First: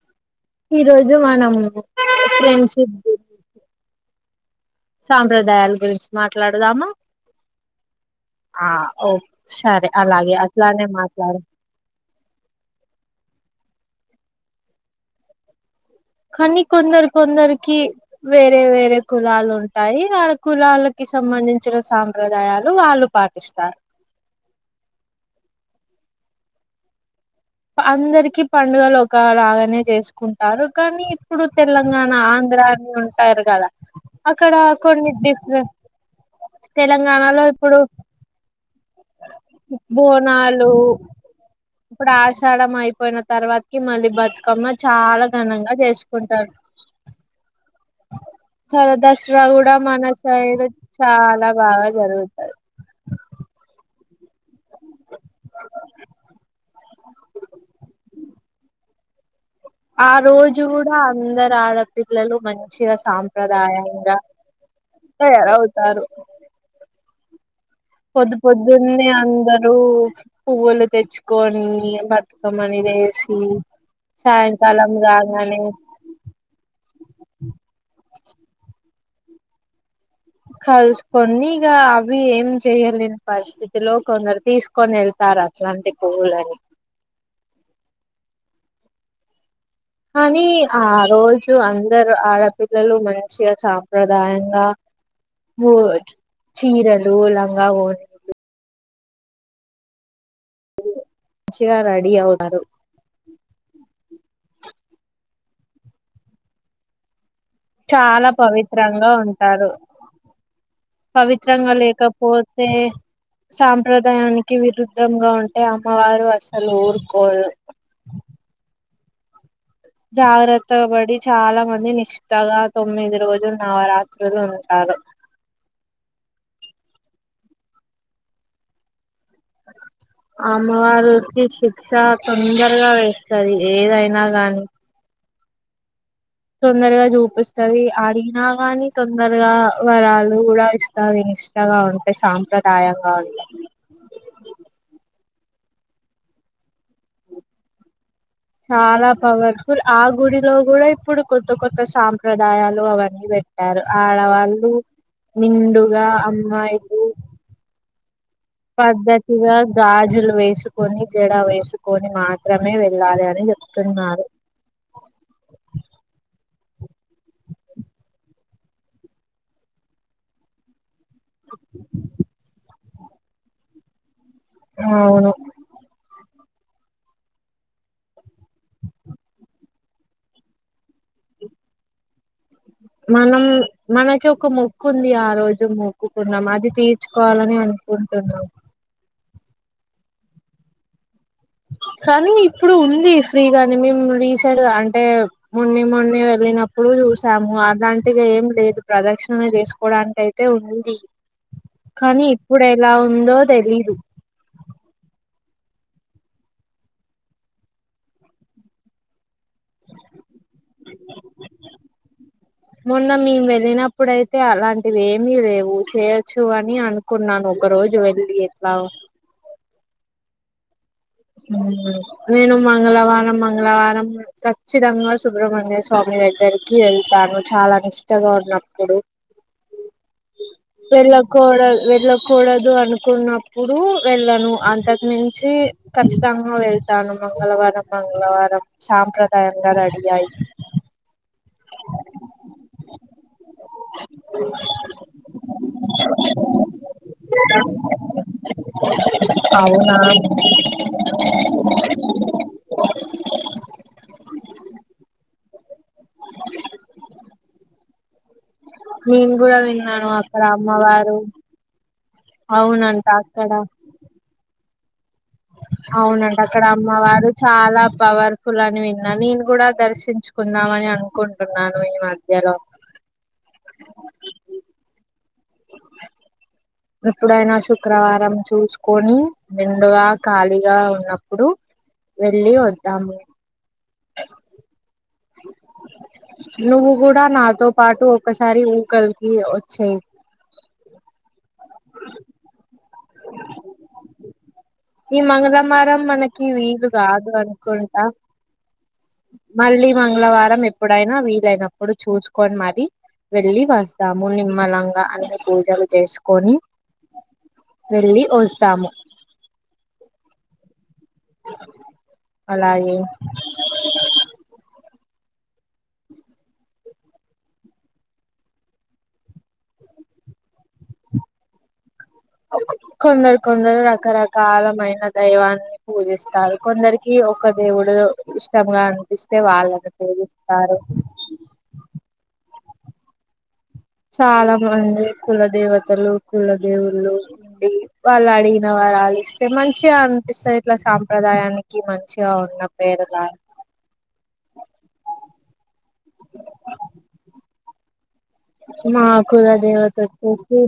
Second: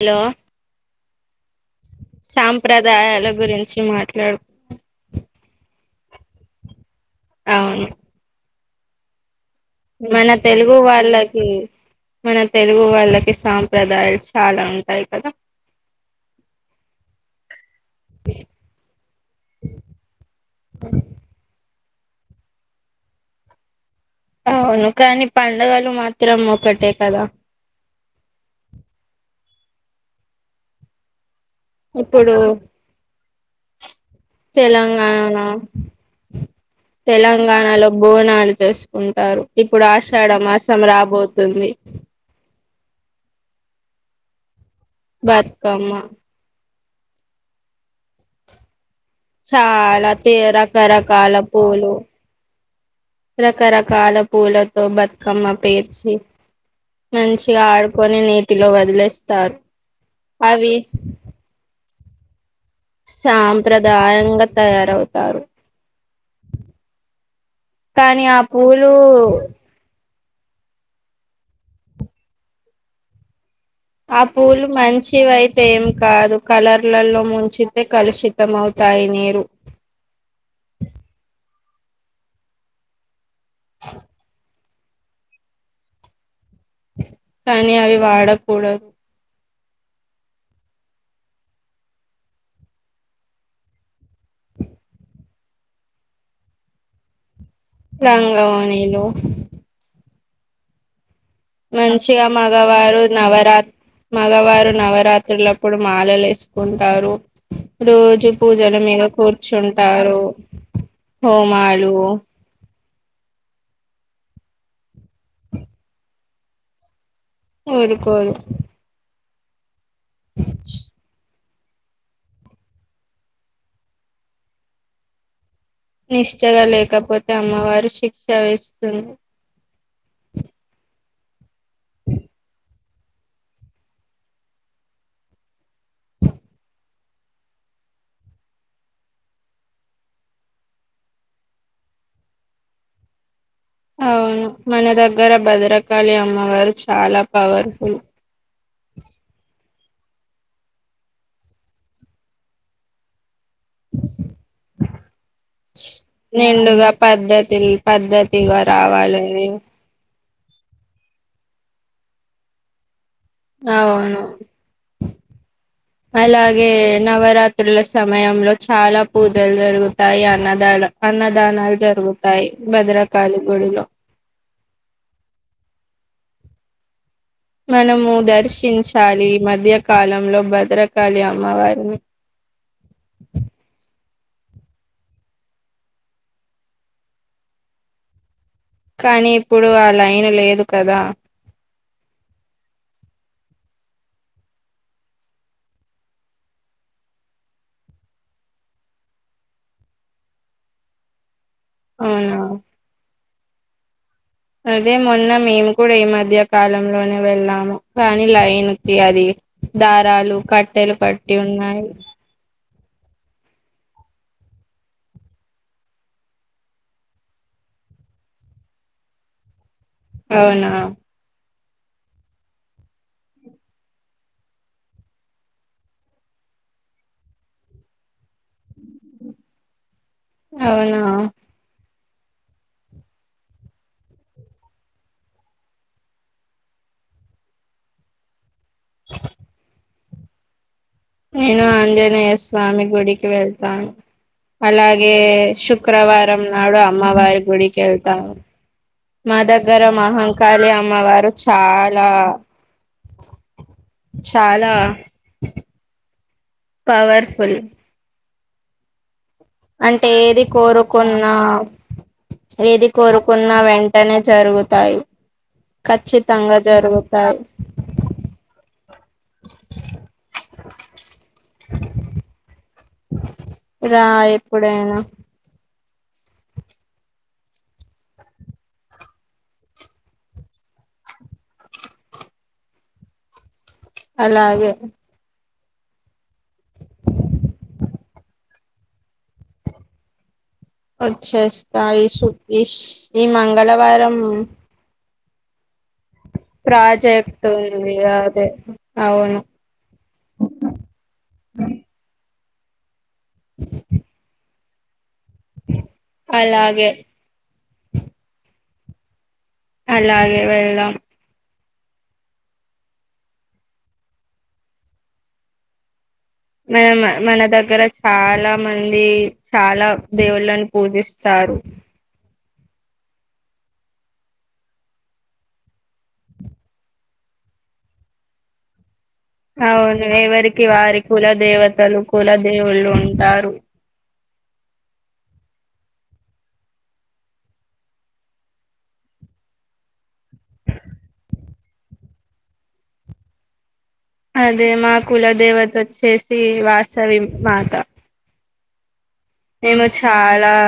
Hello ఈ రోజు మనం ఫ్రెండ్షిప్ డే సాంప్రదాయాల గురించి మాట్లాడు సాంప్రదాయాల గురించి మాట్లాడదామా? అవును ఆ ఓ సరే మన అలాగే తెలుగు అట్లానే మాట్లాడు వాళ్ళకి మన తెలుగు వాళ్ళకి సాంప్రదాయాలు చాలా ఉంటాయి కదా. కానీ కొందరు కొందరికి వేరే వేరే కులాలు ఉంటాయి ఆ కులాలకి సంబంధించిన సాంప్రదాయాలు వాళ్ళు పాటిస్తారు. అవును కానీ పడుగలు మాత్రం ఒకటే కదా అందరికి పండుగలు ఒకలాగానే చేసుకుంటారు కానీ ఇప్పుడు తెలంగాణ, ఇప్పుడు ఆంధ్రా అన్ని ఉంటారు కదా అక్కడ కొన్ని తెలంగాణ డిఫరెంట్ తెలంగాణలో బోనాలు చేసుకుంటారు. ఇప్పుడు ఆషాఢ మాసం రాబోతుంది. ఆషాఢ అయిపోయిన తర్వాతకి మళ్ళీ బతుకమ్మ చాలా ఘనంగా బతుకమ్మ చేసుకుంటారు. సర దస్ రా కూడా మన చాలా తే శైడు రకరకాల చాలా బాగా పూలు జరుగుతంది. రకరకాల పూలతో బతుకమ్మ పేర్చి మంచిగా ఆడుకొని నీటిలో వదిలేస్తారు. ఆ రోజు అవి కూడా అందరు ఆడపిల్లలు మం చిగా సాంప్రదాయంగా తయారవుతారు. కానీ పొద్దు ఆ పూలు పొద్దున్నే అందరు రు పువ్వులు తెచ్చుకొని బతుకమ్మని దేసి ఆ పూలు మంచివియితే ఏ కాదు కలర్లలో ముంచితే కలుషితం అవుతాయి నీరు కలుసుకొని ఇగ అవి ఏం చేయలేని పరిస్థితిలో కొందరు తీసు కొని వెళ్తారు అట్లాంటి పూల్ని కానీ అవి వాడకుడదు కానీ ఆ రోజు అందరు ఆడపిల్లలు మంచిగా సాంప్రదాయంగా మోగి చీరలు లంగా వో లంగావోణిలు రెడీ మంచిగా అవుతారు మగవారు నవరా మగవారు నవరాత్రులప్పుడు మాలలు వేసుకుంటారు. చాలా రోజు పూజల మీద పవిత్రంగా ఉంటారు కూర్చుంటారు. పవిత్రంగా హోమాలు లేకపోతే సాంప్రదాయానికి విరుద్ధంగా ఉంటే అమ్మవారు అసలు ఊరుకోదు. ఊరుకోరు జాగ్రత్త పడి చాలా మంది నిష్ట కొత్తగా తొమ్మిది రోజులు నవరాత్రులు ఉంటారు. నిష్టగా లేకపోతే అమ్మవారు శిక్ష వేస్తుంది. అ అమ్మవారికి శిక్ష తొందరగా వేస్తది ఏదైనా గాని తొందరగా చూపిస్తది అడిగినా కాని తొందరగా వరాలు కూడా ఇస్తాయి. నిష్ట గా ఉంటే సాంప్రదాయంగా ఉంటాయి అవును మన దగ్గర భద్రకాళి అమ్మవారు చాలా పవర్ఫుల్. చాలా పవర్ఫుల్ ఆ గుడిలో కూడా ఇప్పుడు కొత్త కొత్త సాంప్రదాయాలు అవన్నీ పెట్. ట్టారు ఆడవాళ్ళు నిండుగా అమ్మాయిలు. ఎటిల్ పద్ధతి కూడా. పద్ధతిగా గాజులు వేసుకొని జడ వేసుకొని మాత్రమే వెళ్ళాలి అ. అవును. [inaudible] అలాగే నవరాత్రుల సమయంలో చాలా పూజలు జరుగుతాయి అన్నదాలు. అన్నదానాలు జరుగుతాయి భద్రకాళి గుడిలో. అవును మనము దర్శించాలి మధ్యకాలంలో భద్రకాళి అమ్మవారిని. మనం మనకి ఒక మొక్కు ఉంది ఆ రోజు మొక్కుకున్నాం అది తీర్చుకోవాలని వున్. ఉంటున్నా. కానీ ఇప్పుడు ఆ లైను లేదు కదా. కానీ ఇప్పుడు ఉంది ఫ్రీ గాని మేము రీసెంట్‌గా అంటే. మొన్ని మొన్ని వెళ్ళినప్పుడు చూసాము అలాంటివి ఏం లేదు ప్రదక్షిణ చేసుకోవడానికై. అయితే ఉంది కానీ అవునా ఇప్పుడు ఎలా ఉందో తెలీదు. అదే మొన్న మేము కూడా ఈ మధ్య కాలంలోనే వెళ్ళాము కానీ లైన్కి అది. దారాలు కట్టెలు కట్టి ఉన్నాయి. మొన్న మేము వెళ్ళినప్పుడయితే అలాంటివి ఏమీ లేవు చేయొచ్చు అని అను. కున్నాను ఒక రోజు వెళ్ళి ఎట్లా ఉన్. అవునా. నేను మంగళవారం మంగళవారం. ఖచ్చితంగా సుబ్ర్మణ్య స్వామి దగ్గరికి వెళ్తాను చాలా నిష్టగా ఉన్నప్పుడు. అవునా వెళ్ళ కోడల్ వెళ్ళ. కుడదు అనుకున్నప్పుడు వెళ్ళను అంతకు మించి. ఖచ్చితంగా వెళ్తాను మంగళవారం మంగళవారం సాంప్రదాయంగా రెడీ అయి. నేను ఆంజనేయస్వామి గుడికి వెళ్. అలాగే శుక్రవారం నాడు అమ్మవారి గుడికి వెళ్తాను. మా దగ్గర అవునా మాహంకాళి అమ్మవారు. చాలా చాలా. పవర్ఫుల్. నేను కూడా. విన్నాను అంటే అక్కడ ఏది అమ్మవారు కోరుకున్నా ఏది అవునంట కోరుకున్న అక్కడ వెన్. అనే జరుగుతాయి. అవునంట ఖచ్చితంగా అక్కడ అమ్మవారు జరుగుతాయి చాలా పవర్. కులాని విన్నా నేను కూడా దర్శించుకుందామని అనుకుంటున్నాను ఈ మధ్యలో. రా ఎప్పుడైనా. ఇప్పుడైనా శుక్రవారం చూసుకొని నిండుగా ఖాళీగా ఉన్నప్పుడు. వెళ్ళి వద్దాము. అలాగే. నువ్వు కూడా నాతో పాటు ఒకసారి ఊ కల్కి వచ్చేయి. వచ్చేస్తా ఈషు ఇష్ ఈ మంగళవారం. ఈ మంగళమారం మనకి వీలు కాదు ప్రాజెక్ట్ ఉంది అనుకుంటా. అదే అవును మళ్ళీ మంగళవారం ఎప్పుడైనా వీలైనప్పుడు చూసుకోండి మరి వెళ్ళి వస్తాము నిమ్మలంగా అన్ని పూజలు చేసుకని అలాగే వెళ్లి వస్తాము అలాగే వెళ్దాం అలాగే మన మన దగ్గర చాలా మంది చాలా దేవుళ్ళను పూజిస్తారు కొందరు కొందరు రకరకాలమైన దైవాన్ని పూజిస్తారు కొందరికి ఒక దేవుడు ఇష్టంగా ఇస్తే వాళ్ళను అవును ఎవరికి పూజిస్తారు వారి కుల దేవతలు కుల దేవుళ్ళు ఉంటారు చాలా మంది కుల దేవతలు కుల దేవుళ్ళు వాళ్ళు అడిగిన వరలు ఇస్తే మంచిగా అనిపిస్తది ఇట్లా సాంప్రదాయానికి మంచిగా వున్న పేరల అదే మా కుల దేవత వచ్చేసి వాసవి మాత మా కుల మేము దేవత చాలా వచ్చేసి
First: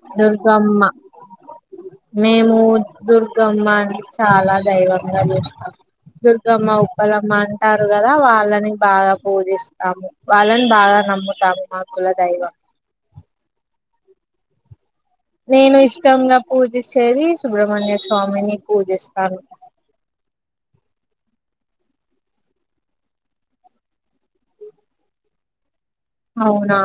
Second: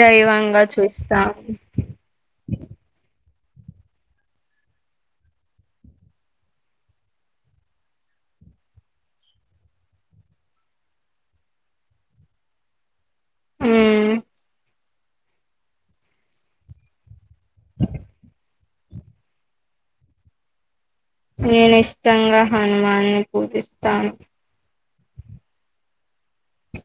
దైవంగా దుర్గమ్మ చూస్తాం మేము దుర్గమ్మ ని చాలా దైవంగా చూస్తాం దుర్గమ్మ ఉప్పలమ్మ అంటారు గదా వాళ్ళని బాగా పూజిస్తాము వాళ్ళని బాగా నమ్ముత తా మా కులదైవం ఊ నేను ఇష్టంగా పూజిచేది సుబ్రహ్మణ్య స్వామిని పూజిస్తాను నేను ఇష్టంగా హనుమాన్ ని పూజిస్తాను అవునా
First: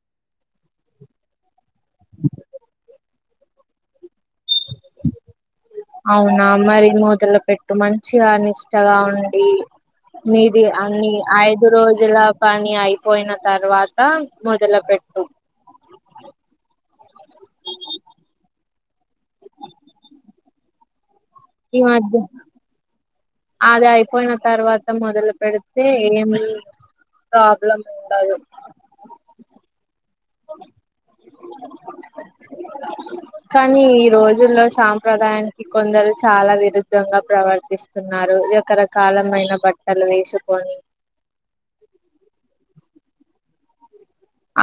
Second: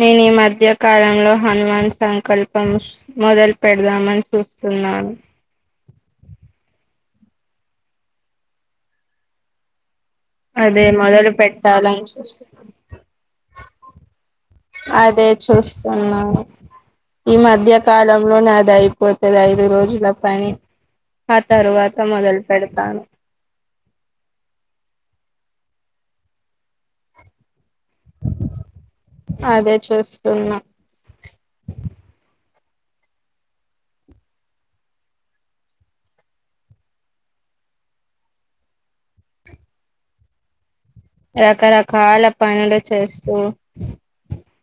నేను ఈ మధ్య కాలంలో హనుమాన్ సంకల్పంస్ మొదలు పెడదామని చూ తున్నాను అవునా మరి మొదలు పెట్టు మంచిగా నిష్టగా ఉండి మీది అదే అన్ని మొదలు ఐదు పెట్టాలని రోజుల చూస్తు పని అయిపోయిన తర్వాత తా మొదల పె అదే చూస్తున్నాను ఈ మధ్య కాలంలో నాది అయిపోతది ఐదు రోజుల పని ఆ ఈ తరువాత మధ్య మొదలు పెడతాను అది అయిపోయిన తర్వాత మొదలు పెడితే ఏమి ప్రాబ్లం ఉండదు అదే చూస్తున్నా కానీ ఈ రోజుల్లో సాంప్రదాయానికి కొందరు చాలా విరుద్ధంగా ప్రవర్తిస్ తున్నారు రకరకాల మైన బట్టలు వేసుకొని రకరకాల పనులు చేస్తూ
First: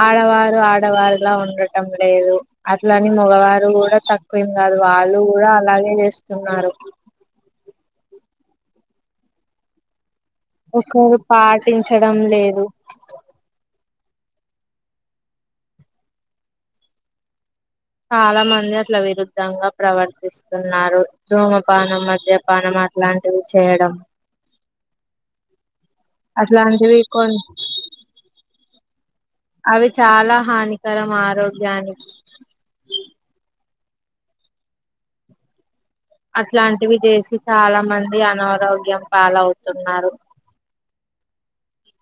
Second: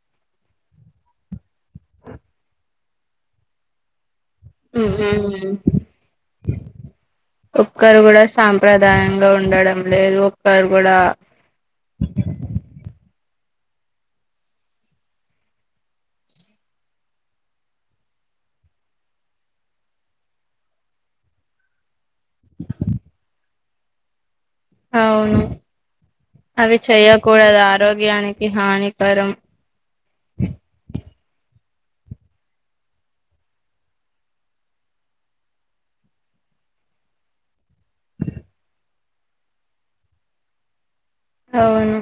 ఆడవారు ఆడవారులా ఉండటం లేదు అట్లని మగవారు కూడా త వేం గాదు వాళ్ళు గూడా అలాగే చేస్తున్నారు ఒక్కరు కూడా సాంప్రదాయంగా ఉండడం లేదు ఒక్కరు కూడా ఒకరు పాటించడం లేదు చాలా మంది అట్ల విరుద్ధంగా ప్రవర్తిస్తున్నారు ధూమపానం మద్యపానం అలాంటివి చేయడం అవును అవి అట్లాంటివి కొ చెయకూడదు ఆరోగ్యానికి హానికరం అవి చాలా హానికరం ఆరోగ్యానికి అట్లాంటివి చేసి చాలా మంది అనారోగ్యం పాలవుతున్నారు అవును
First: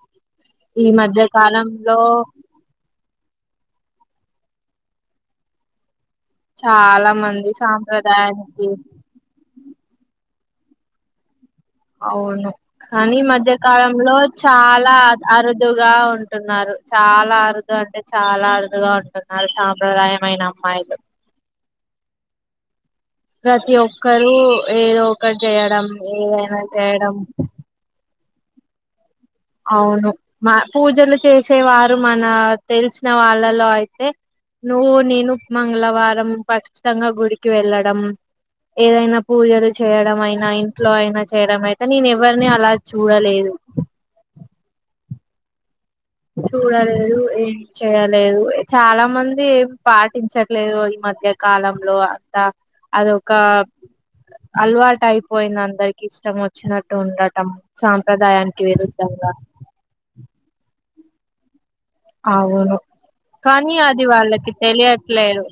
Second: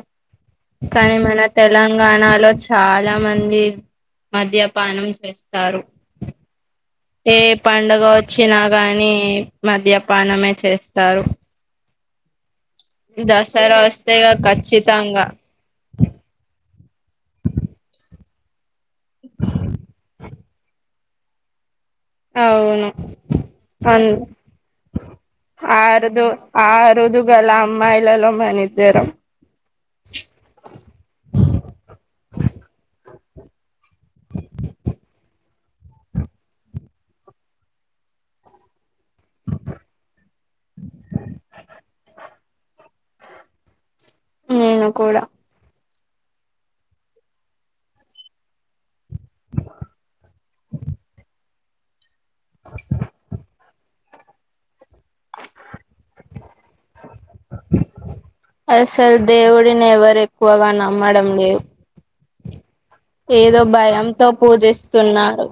ఈ కానీ మధ్య మన కాలంలో తెలంగాణలో చ్ చాలా మంది మద్యపానం చేస్తారు చాలా ఏ మంది పండగ వచ్చినా సాంప్రదాయానికి గానీ మద్యపానమే చేస్తారు అవును కానీ ఈ దసరా మధ్యకాలంలో వస్తేగా చాలా ఆ ఖచ్చితంగా ఆరో దుగా ఉంటున్నారు చాలా అరుదు అంటే చాలా అరుదుగా ఉంటున్నారు సాంప్రదాయమైన అమ్మాయిలు అవును ప్రతి అన్ ఒక్కరు ఏదో ఒకటి చేయడం ఏదైనా చేయడం మహిళలో మనిద్దరం అవును మా పూజలు చేసేవారు మన తెలిసిన వాళ్ళలో అయితే నువ్వు నేను మంగళవారం ఖచ్చితంగా గుడికి వెళ్ళడం ఏదైనా పూజలు చేయడం అయినా ఇంట్లో అయినా చేయడం అయితే నేను ఎవరిని అలా చూడలేదు మ్మ్ నేను కూడా చూడలేదు ఏం చేయలేదు చాలా మంది ఏం పాటించ ట్లేదు ఈ మధ్య కాలంలో అంత అదొక అలవాటు అయిపోయింది అందరికి ఇష్టం వచ్చినట్టు ఉండటం సాంప్రదాయానికి విరుద్ధంగా డిని ఎవరు ఎక్కువగా నమ్మడం లేదు అవును ఏదో కానీ అది భయంతో వాళ్ళకి తెలియట్లేదు పూజిస్తున్నారు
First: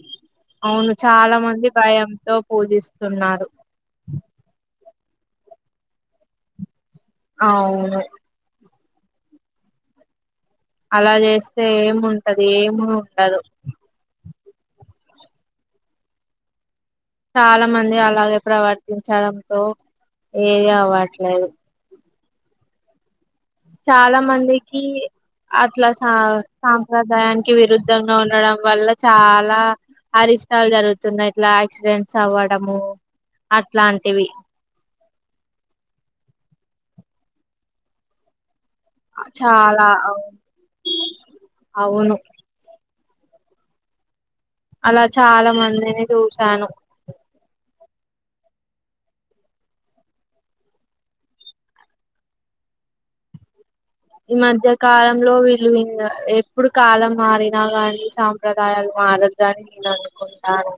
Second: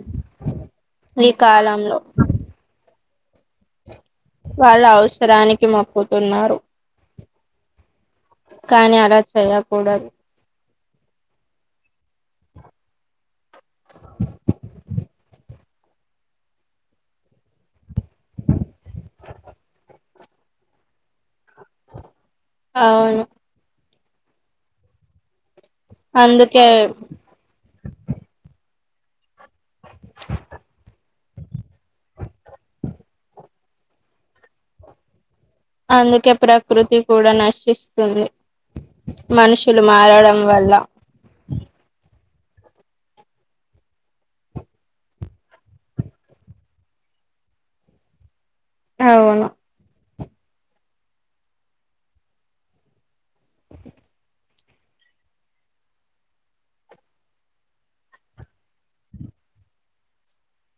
అవును ఈ చాలా మంది కాలంలో భయంతో పూజిస్తున్నారు వాళ్ళు అవసరానికి మొక్కుతున్నారు అవును కానీ అలా చేయ్యకూడదు అలా చేస్తే ఏముంటది ఏమి ఉండదు చాలా మంది అలాగే ప్రవర్తించడంతో ఏది అవ్వట్లేదు అవును చాలా మందికి అట్లా సా అందుకే సాంప్రదాయాని కి విరుద్ధంగా ఉండడం వల్ల చాలా అరిష్టాలు జరుగుతున్నాయి ఇట్లా యాక్సిడెంట్స్ అవ్వడము అట్లాంటివి అందుకే ప్రకృతి కూడా నశిస్తుంది చాలా మనుషులు అవును మారడం వల్ల అవును అలా చాలా మందిని చూశాను అవును ఈ మధ్య కాలంలో వీళ్ళు ఇంగ ఎప్పుడు కాలం మారినా గానీ చా ల గాయాలు మారద్దు అని అనుకుంటా ఉంటారు